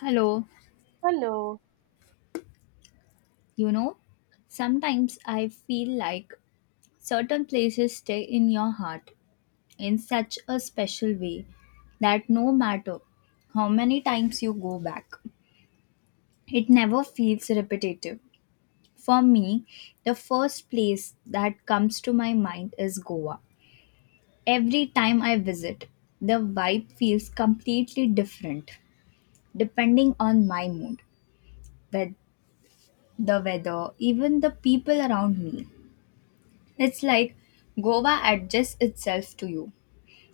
Hello, Hello. you know, sometimes I feel like certain places stay in your heart in such a special way that no matter how many times you go back, it never feels repetitive. For me, the first place that comes to my mind is Goa. Every time I visit, the vibe feels completely different depending on my mood, with the weather, even the people around me. It's like Goa adjusts itself to you,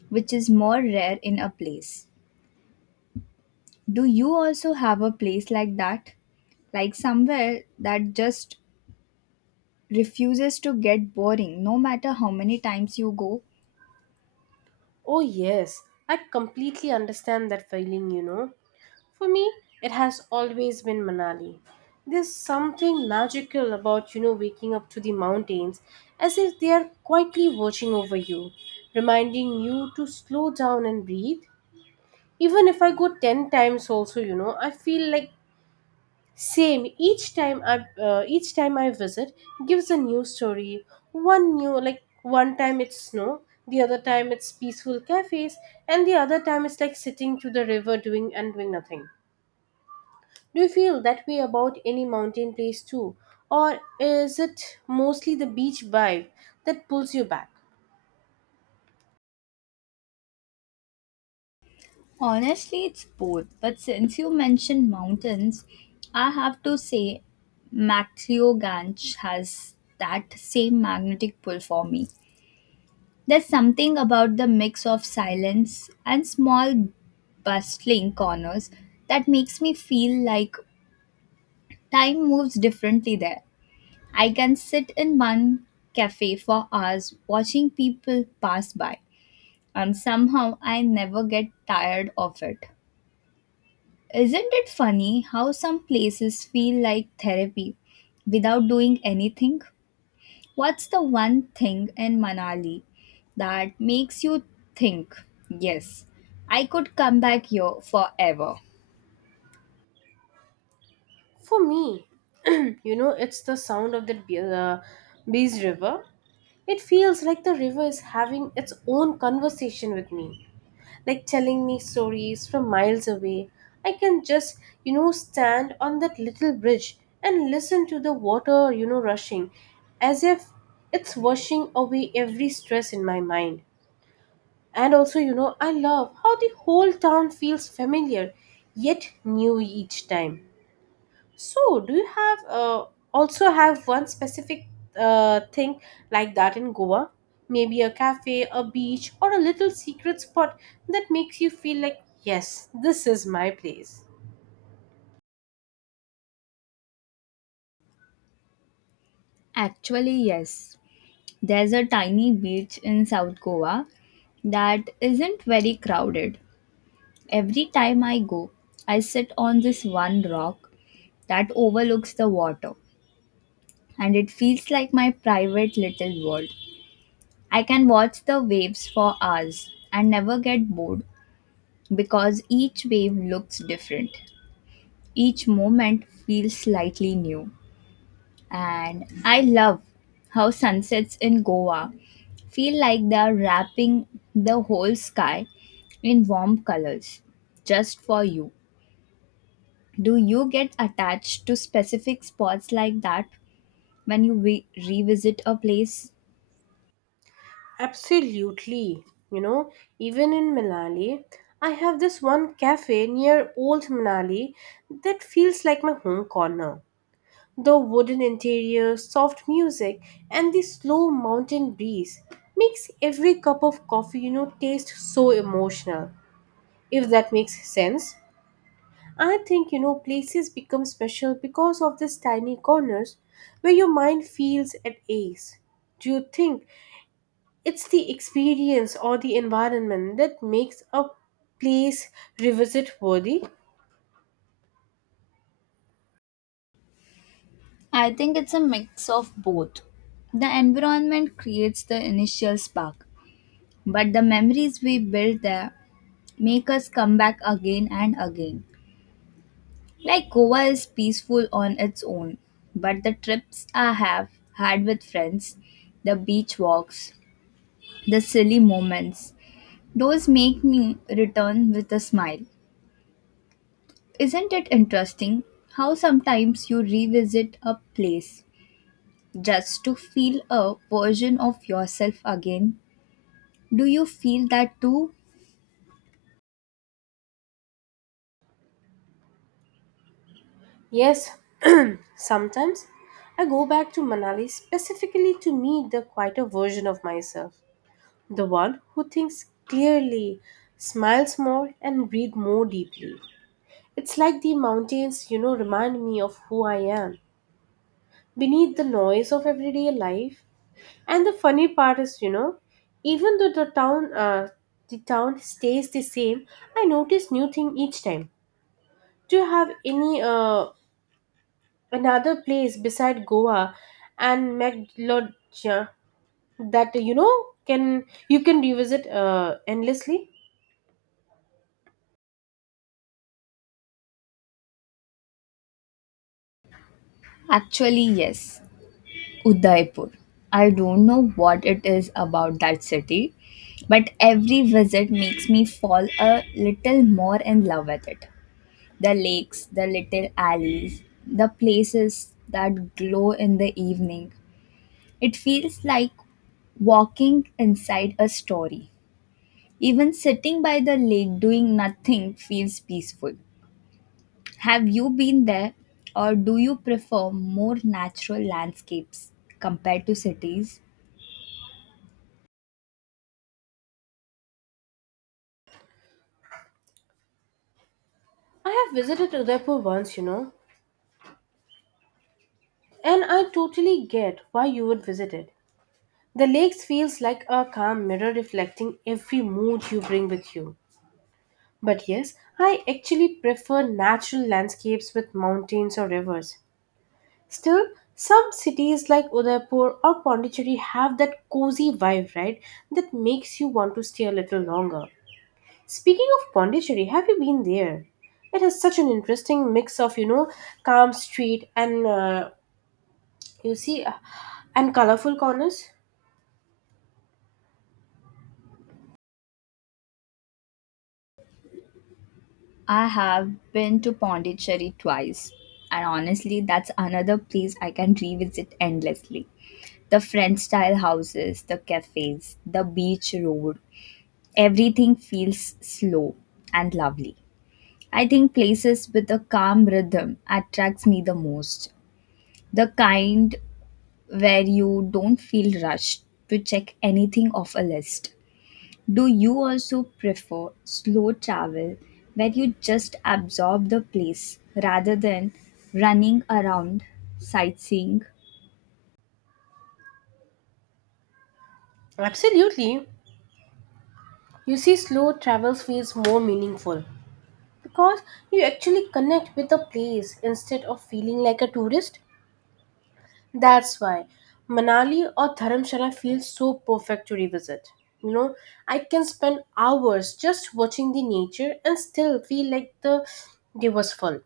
which is more rare in a place. Do you also have a place like that? Like somewhere that just refuses to get boring no matter how many times you go? Oh, yes. I completely understand that feeling, For me, it has always been Manali. There's something magical about, waking up to the mountains as if they are quietly watching over you, reminding you to slow down and breathe. Even if I go 10 times, also, I feel like Same. Each time I visit gives a new story. One new like one time it's snow, the other time it's peaceful cafes, and the other time it's like sitting to the river doing and doing nothing. Do you feel that way about any mountain place too, or is it mostly the beach vibe that pulls you back? Honestly, it's both. But since you mentioned mountains, I have to say Matlioganj has that same magnetic pull for me. There's something about the mix of silence and small bustling corners that makes me feel like time moves differently there. I can sit in one cafe for hours watching people pass by, and somehow I never get tired of it. Isn't it funny how some places feel like therapy without doing anything? What's the one thing in Manali that makes you think, yes, I could come back here forever? For me, it's the sound of bees river. It feels like the river is having its own conversation with me like telling me stories from miles away. I can just, stand on that little bridge and listen to the water, rushing as if it's washing away every stress in my mind. And also, I love how the whole town feels familiar yet new each time. So, do you have also have one specific thing like that in Goa? Maybe a cafe, a beach, or a little secret spot that makes you feel like, yes, this is my place. Actually, yes. There's a tiny beach in South Goa that isn't very crowded. Every time I go, I sit on this one rock that overlooks the water, and it feels like my private little world. I can watch the waves for hours and never get bored because each wave looks different. Each moment feels slightly new. And I love how sunsets in Goa feel like they are wrapping the whole sky in warm colors just for you. Do you get attached to specific spots like that when you revisit a place? Absolutely. You know, even in Manali, I have this one cafe near Old Manali that feels like my home corner. The wooden interior, soft music, and the slow mountain breeze makes every cup of coffee, taste so emotional. If that makes sense. I think, places become special because of these tiny corners where your mind feels at ease. Do you think it's the experience or the environment that makes a place revisit worthy? I think it's a mix of both. The environment creates the initial spark, but the memories we build there make us come back again and again. Like Goa is peaceful on its own, but the trips I have had with friends, the beach walks, the silly moments, those make me return with a smile. Isn't it interesting how sometimes you revisit a place just to feel a version of yourself again? Do you feel that too? Yes, sometimes I go back to Manali specifically to meet the quieter version of myself, the one who thinks clearly, smiles more, and breathes more deeply. It's like the mountains, remind me of who I am beneath the noise of everyday life. And the funny part is, even though the town stays the same, I notice new thing each time. Do you have any another place beside Goa and Meghalaya that can you can revisit endlessly. Actually, yes. Udaipur. I don't know what it is about that city, but every visit makes me fall a little more in love with it. The lakes, the little alleys, the places that glow in the evening. It feels like walking inside a story. Even sitting by the lake doing nothing feels peaceful. Have you been there, or do you prefer more natural landscapes compared to cities? I have visited Udaipur once, and I totally get why you would visit it. The lakes feels like a calm mirror reflecting every mood you bring with you. But yes, I actually prefer natural landscapes with mountains or rivers. Still, some cities like Udaipur or Pondicherry have that cozy vibe, right? That makes you want to stay a little longer. Speaking of Pondicherry, have you been there? It has such an interesting mix of, calm street and uh, you see, uh, and colorful corners. I have been to Pondicherry twice, and honestly, that's another place I can revisit endlessly. The French style houses, the cafes, the beach road, everything feels slow and lovely. I think places with a calm rhythm attracts me the most. The kind where you don't feel rushed to check anything off a list. Do you also prefer slow travel where you just absorb the place rather than running around sightseeing? Absolutely, you see, slow travels feels more meaningful because you actually connect with the place instead of feeling like a tourist. That's why Manali or Dharamshala feels so perfect to revisit. You know, I can spend hours just watching the nature and still feel like the day was full.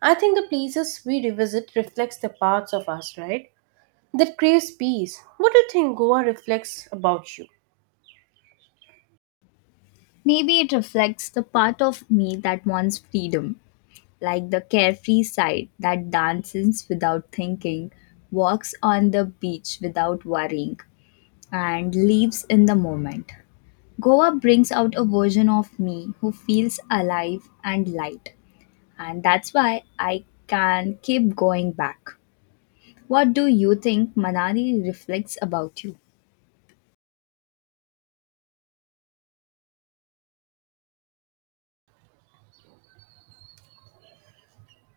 I think the places we revisit reflects the parts of us, right? That craves peace. What do you think Goa reflects about you? Maybe it reflects the part of me that wants freedom, like the carefree side that dances without thinking, walks on the beach without worrying, and lives in the moment. Goa brings out a version of me who feels alive and light and that's why I can keep going back. What do you think Manali reflects about you?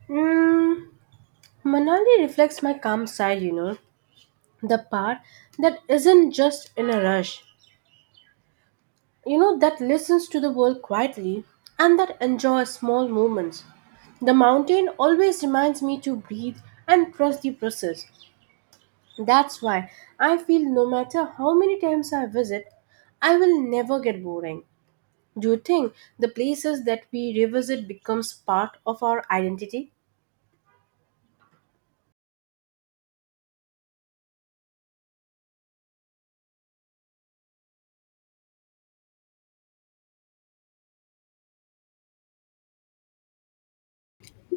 Mm, Manali reflects my calm side, the part that isn't just in a rush. You know that listens to the world quietly and that enjoys small moments. The mountain always reminds me to breathe and trust the process. That's why I feel no matter how many times I visit I will never get boring. Do you think the places that we revisit becomes part of our identity?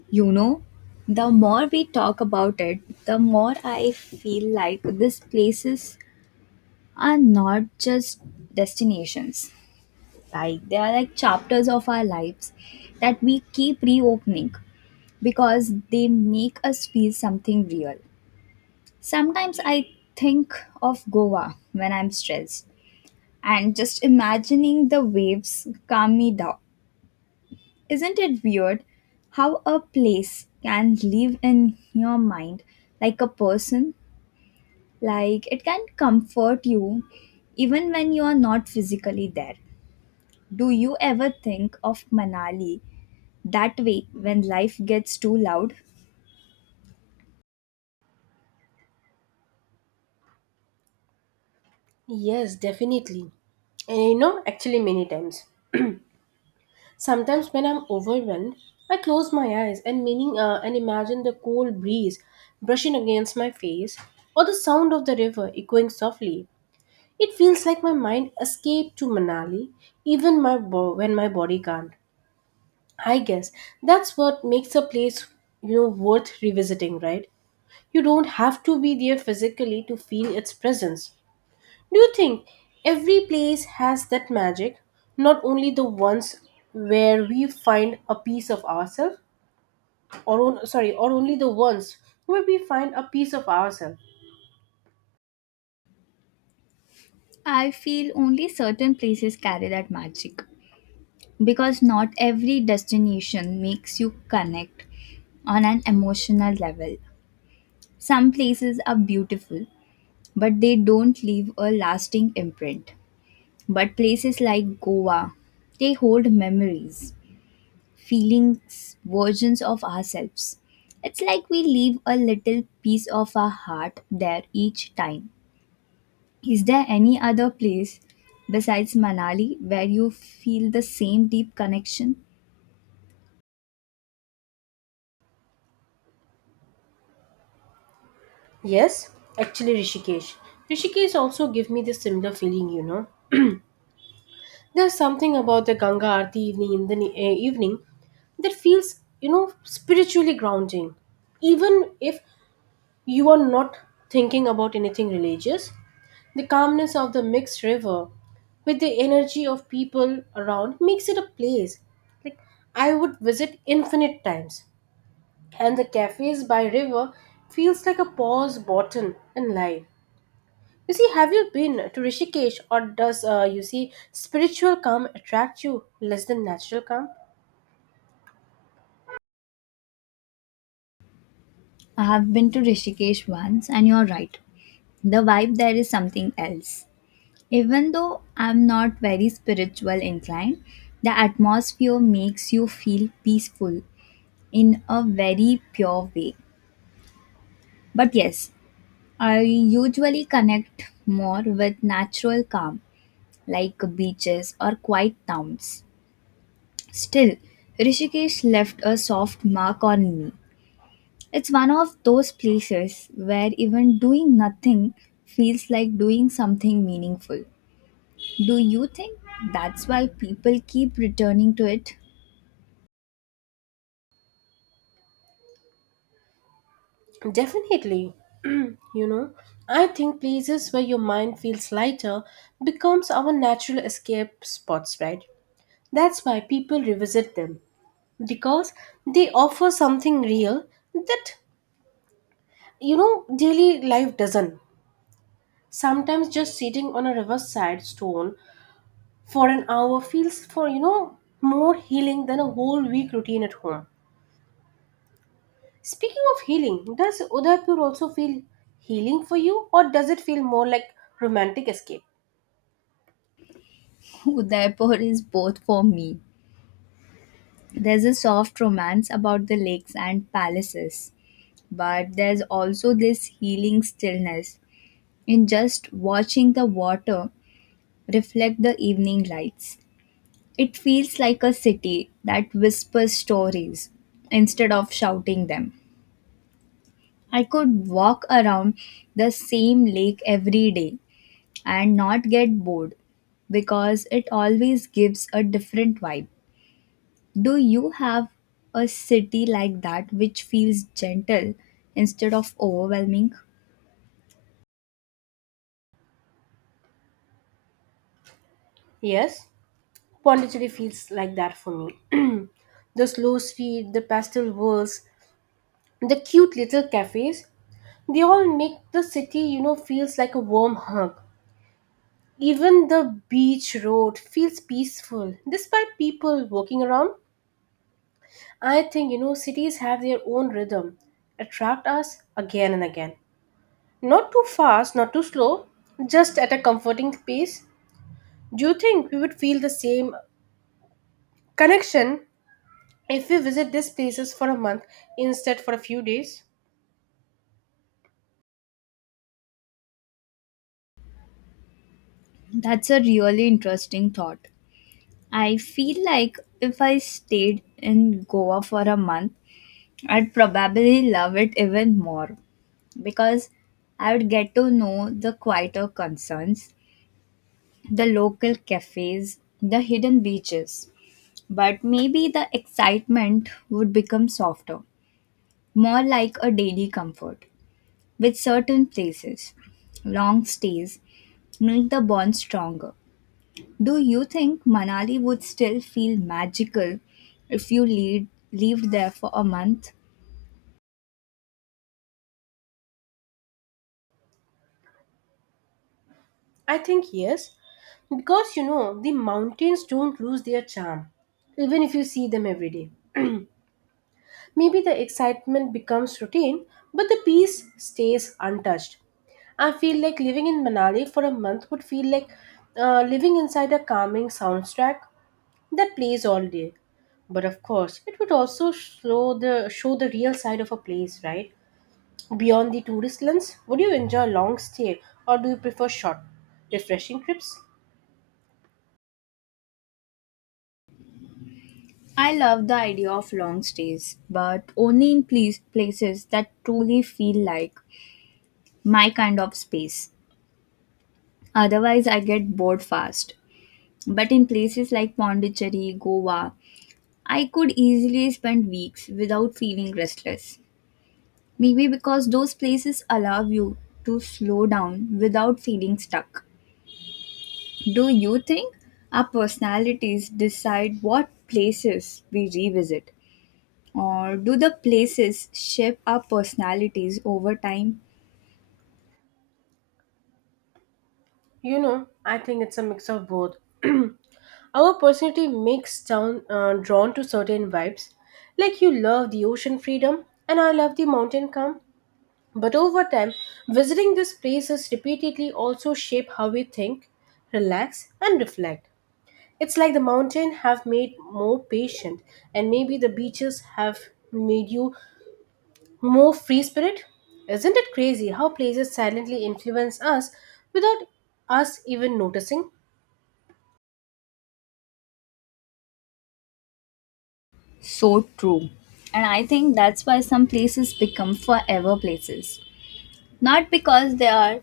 You know, the more we talk about it, the more I feel like these places are not just destinations. Like they are like chapters of our lives that we keep reopening because they make us feel something real. Sometimes I think of Goa when I'm stressed. And just imagining the waves calm me down. Isn't it weird how a place can live in your mind like a person? Like it can comfort you even when you are not physically there. Do you ever think of Manali that way when life gets too loud? Yes, definitely. And actually many times sometimes when I'm overwhelmed, I close my eyes and meaning and imagine the cool breeze brushing against my face or the sound of the river echoing softly. It feels like my mind escaped to Manali even when my body can't. I guess that's what makes a place worth revisiting, right? You don't have to be there physically to feel its presence. Do you think every place has that magic? Not only the ones where we find a piece of ourselves, or only the ones where we find a piece of ourselves. I feel only certain places carry that magic because not every destination makes you connect on an emotional level. Some places are beautiful, but they don't leave a lasting imprint. But places like Goa, they hold memories, feelings, versions of ourselves. It's like we leave a little piece of our heart there each time. Is there any other place besides Manali where you feel the same deep connection? Yes, actually, Rishikesh. Rishikesh also give me this similar feeling. You know, there's something about the Ganga Aarti evening in the evening that feels, spiritually grounding. Even if you are not thinking about anything religious, the calmness of the mixed river with the energy of people around makes it a place like I would visit infinite times. And the cafes by river feels like a pause button in life. You see, have you been to Rishikesh or does you see spiritual calm attract you less than natural calm? I have been to Rishikesh once, and you're right. The vibe there is something else. Even though I'm not very spiritual inclined, the atmosphere makes you feel peaceful in a very pure way. But yes, I usually connect more with natural calm like beaches or quiet towns. Still, Rishikesh left a soft mark on me. It's one of those places where even doing nothing feels like doing something meaningful. Do you think that's why people keep returning to it? Definitely. You know, I think places where your mind feels lighter becomes our natural escape spots, right? That's why people revisit them, because they offer something real that daily life doesn't. Sometimes just sitting on a riverside stone for an hour feels for more healing than a whole week routine at home. Speaking of healing, does Udaipur also feel healing for you or does it feel more like romantic escape? Udaipur is both for me. There's a soft romance about the lakes and palaces, but there's also this healing stillness in just watching the water reflect the evening lights. It feels like a city that whispers stories instead of shouting them. I could walk around the same lake every day and not get bored because it always gives a different vibe. Do you have a city like that which feels gentle instead of overwhelming? Yes, Pondicherry feels like that for me. The slow street, the pastel walls, the cute little cafes, they all make the city, feels like a warm hug. Even the beach road feels peaceful despite people walking around. I think, cities have their own rhythm, attract us again and again. Not too fast, not too slow, just at a comforting pace. Do you think we would feel the same connection if we visit these places for a month instead for a few days? That's a really interesting thought. I feel like if I stayed in Goa for a month, I'd probably love it even more because I would get to know the quieter concerns, the local cafes, the hidden beaches. But maybe the excitement would become softer, more like a daily comfort with certain places, long stays, make the bond stronger. Do you think Manali would still feel magical if you lived there for a month? I think yes, because the mountains don't lose their charm, even if you see them every day. Maybe the excitement becomes routine, but the peace stays untouched. I feel like living in Manali for a month would feel like living inside a calming soundtrack that plays all day. But of course, it would also show the real side of a place, right? Beyond the tourist lens, would you enjoy a long stay or do you prefer short, refreshing trips? I love the idea of long stays, but only in places that truly feel like my kind of space. Otherwise, I get bored fast. But in places like Pondicherry, Goa, I could easily spend weeks without feeling restless. Maybe because those places allow you to slow down without feeling stuck. Do you think our personalities decide what places we revisit? Or do the places shape our personalities over time? You know, I think it's a mix of both. Our personality makes down drawn to certain vibes. Like you love the ocean freedom, and I love the mountain calm. But over time, visiting these places repeatedly also shape how we think, relax, and reflect. It's like the mountain have made more patient, and maybe the beaches have made you more free spirit. Isn't it crazy how places silently influence us without us even noticing? So true. And I think that's why some places become forever places. Not because they are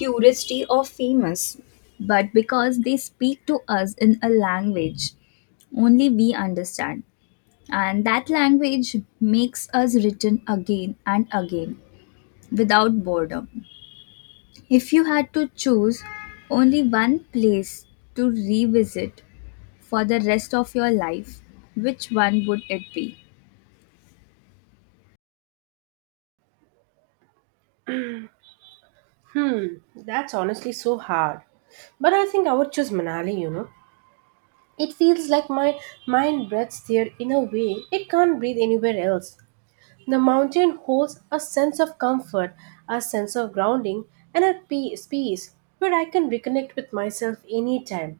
touristy or famous, but because they speak to us in a language only we understand. And that language makes us written again and again without boredom. If you had to choose only one place to revisit for the rest of your life, which one would it be? Hmm, that's honestly so hard. But I think I would choose Manali, It feels like my mind breathes there in a way it can't breathe anywhere else. The mountain holds a sense of comfort, a sense of grounding, and a peace where I can reconnect with myself anytime.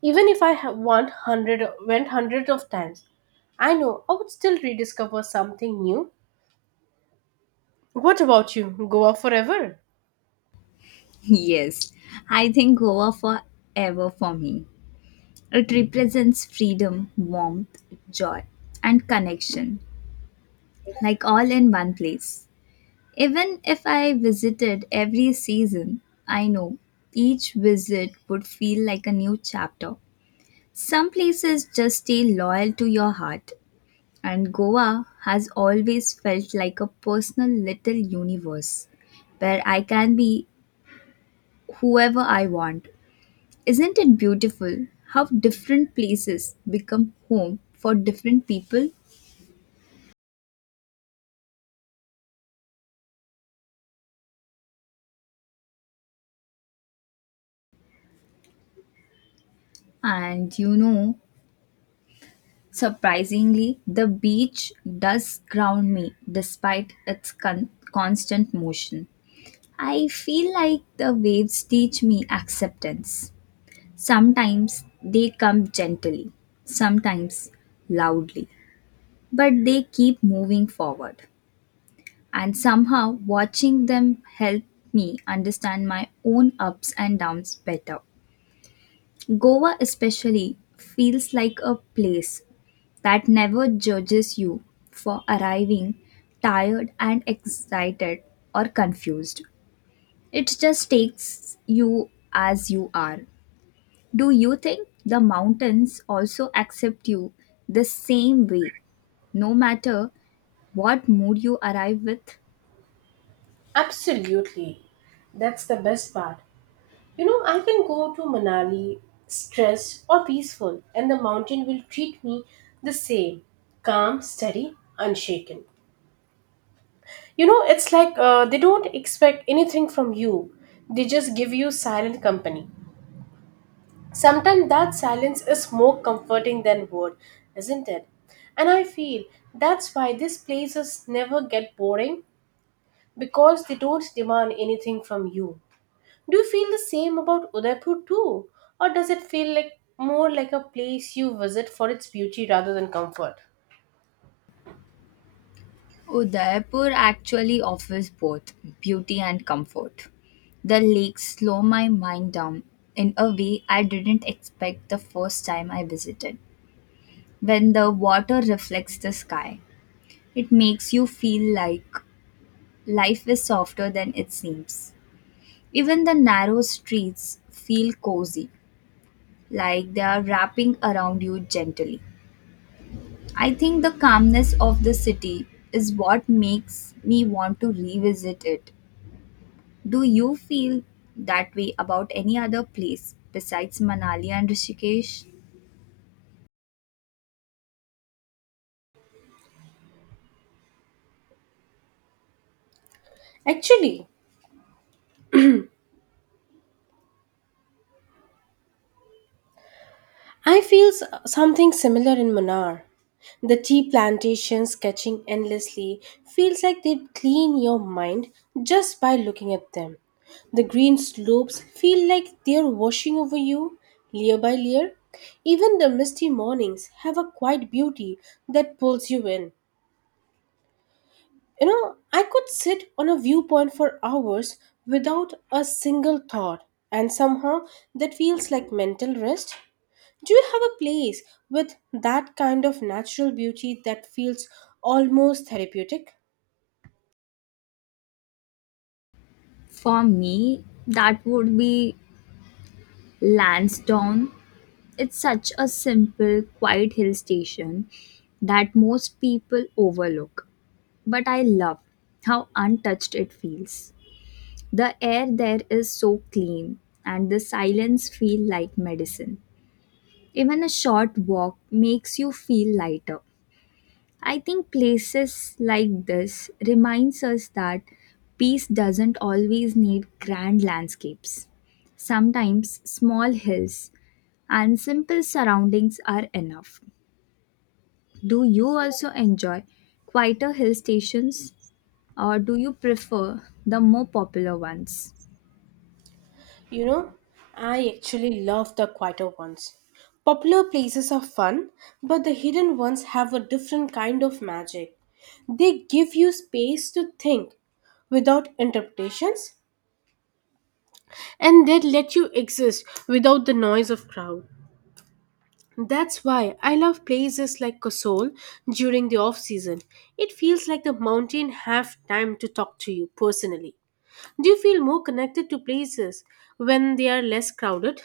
Even if I ha- want hundred, went hundreds of times, I know I would still rediscover something new. What about you? Goa forever? Yes, I think Goa forever for me. It represents freedom, warmth, joy, and connection, like all in one place. Even if I visited every season, I know each visit would feel like a new chapter. Some places just stay loyal to your heart, and Goa has always felt like a personal little universe where I can be whoever I want. Isn't it beautiful how different places become home for different people? And you know, surprisingly, the beach does ground me despite its constant motion. I feel like the waves teach me acceptance. Sometimes they come gently, sometimes loudly, but they keep moving forward. And somehow, watching them helped me understand my own ups and downs better. Goa, especially, feels like a place that never judges you for arriving tired and excited or confused. It just takes you as you are. Do you think the mountains also accept you the same way, no matter what mood you arrive with? Absolutely. That's the best part. You know, I can go to Manali stressed or peaceful, and the mountain will treat me the same calm, steady, unshaken. You know, it's like they don't expect anything from you, they just give you silent company. Sometimes that silence is more comforting than word, isn't it? And I feel that's why these places never get boring because they don't demand anything from you. Do you feel the same about Udaipur too? Or does it feel like more like a place you visit for its beauty rather than comfort? Udaipur actually offers both beauty and comfort. The lakes slow my mind down in a way I didn't expect the first time I visited. When the water reflects the sky, it makes you feel like life is softer than it seems. Even the narrow streets feel cozy, like they are wrapping around you gently. I think the calmness of the city is what makes me want to revisit it. Do you feel that way about any other place besides Manali and Rishikesh? Actually, I feel something similar in Manar. The tea plantations catching endlessly feels like they clean your mind just by looking at them. The green slopes feel like they're washing over you layer by layer. Even the misty mornings have a quiet beauty that pulls you in. You know, I could sit on a viewpoint for hours without a single thought, and somehow that feels like mental rest. Do you have a place with that kind of natural beauty that feels almost therapeutic? For me, that would be Lansdowne. It's such a simple, quiet hill station that most people overlook, but I love how untouched it feels. The air there is so clean and the silence feels like medicine. Even a short walk makes you feel lighter. I think places like this reminds us that peace doesn't always need grand landscapes. Sometimes small hills and simple surroundings are enough. Do you also enjoy quieter hill stations or do you prefer the more popular ones? You know, I actually love the quieter ones. Popular places are fun, but the hidden ones have a different kind of magic. They give you space to think without interpretations and they let you exist without the noise of crowd. That's why I love places like Kasol during the off season. It feels like the mountain have time to talk to you personally. Do you feel more connected to places when they are less crowded?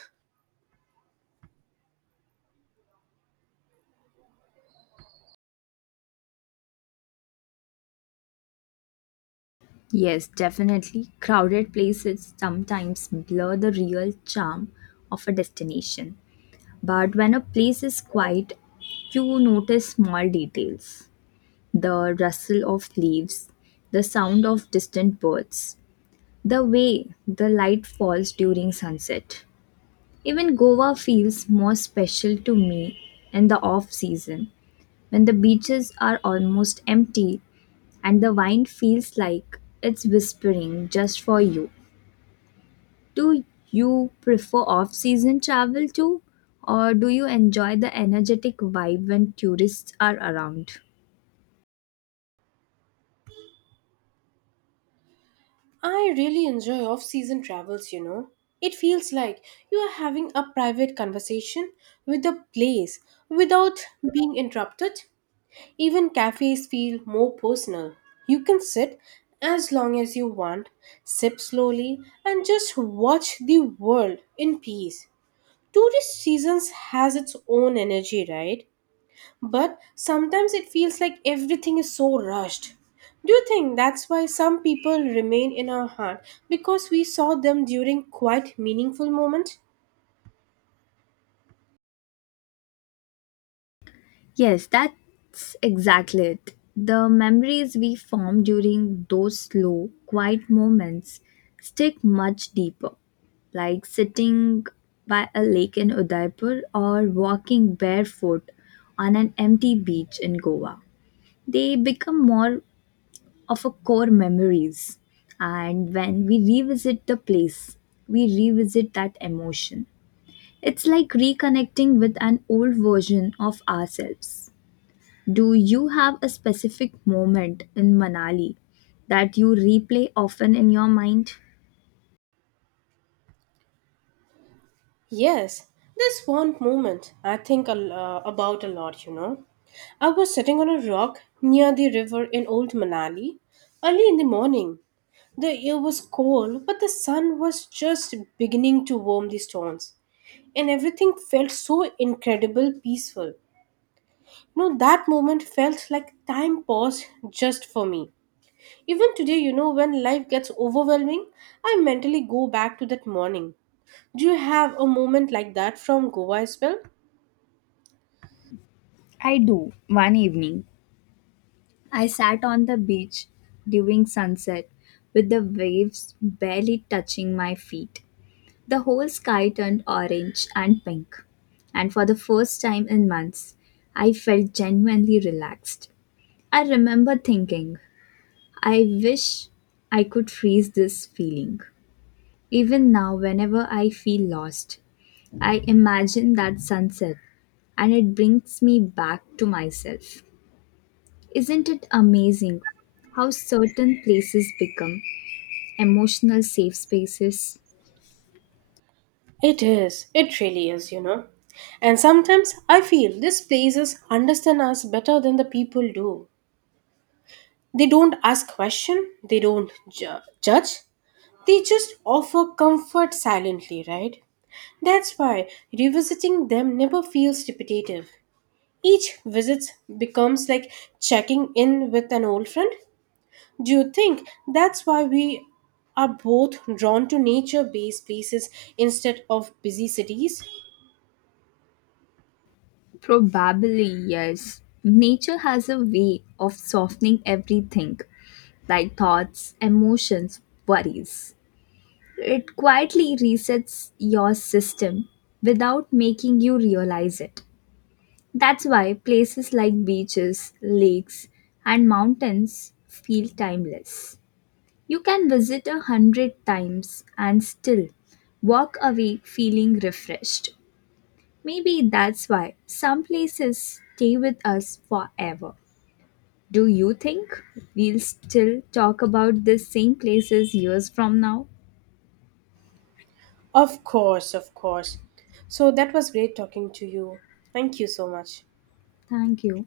Yes, definitely. Crowded places sometimes blur the real charm of a destination. But when a place is quiet, you notice small details, the rustle of leaves, the sound of distant birds, the way the light falls during sunset. Even Goa feels more special to me in the off season when the beaches are almost empty and the wine feels like it's whispering just for you. Do you prefer off season travel too? Or do you enjoy the energetic vibe when tourists are around? I really enjoy off season travels, It feels like you are having a private conversation with the place without being interrupted. Even cafes feel more personal. You can sit as long as you want, sip slowly, and just watch the world in peace. Tourist seasons has its own energy, right? But sometimes it feels like everything is so rushed. Do you think that's why some people remain in our heart because we saw them during quite meaningful moments? Yes, that's exactly it. The memories we form during those slow, quiet moments stick much deeper, like sitting by a lake in Udaipur or walking barefoot on an empty beach in Goa. They become more of our core memories. And when we revisit the place, we revisit that emotion. It's like reconnecting with an old version of ourselves. Do you have a specific moment in Manali that you replay often in your mind? Yes, this one moment I think about a lot, I was sitting on a rock near the river in Old Manali early in the morning. The air was cold, but the sun was just beginning to warm the stones, and everything felt so incredible peaceful. You that moment felt like time paused just for me. Even today, when life gets overwhelming, I mentally go back to that morning. Do you have a moment like that from Goa as well? I do. One evening, I sat on the beach during sunset with the waves barely touching my feet. The whole sky turned orange and pink, and for the first time in months, I felt genuinely relaxed. I remember thinking, I wish I could freeze this feeling. Even now, whenever I feel lost, I imagine that sunset and it brings me back to myself. Isn't it amazing how certain places become emotional safe spaces? It is. It really is, And sometimes I feel these places understand us better than the people do. They don't ask question, they don't judge. They just offer comfort silently, right? That's why revisiting them never feels repetitive. Each visit becomes like checking in with an old friend. Do you think that's why we are both drawn to nature based places instead of busy cities? Probably, yes. Nature has a way of softening everything, like thoughts, emotions, worries. It quietly resets your system without making you realize it. That's why places like beaches, lakes, and mountains feel timeless. You can visit 100 times and still walk away feeling refreshed. Maybe that's why some places stay with us forever. Do you think we'll still talk about the same places years from now? Of course, of course. So that was great talking to you. Thank you so much. Thank you.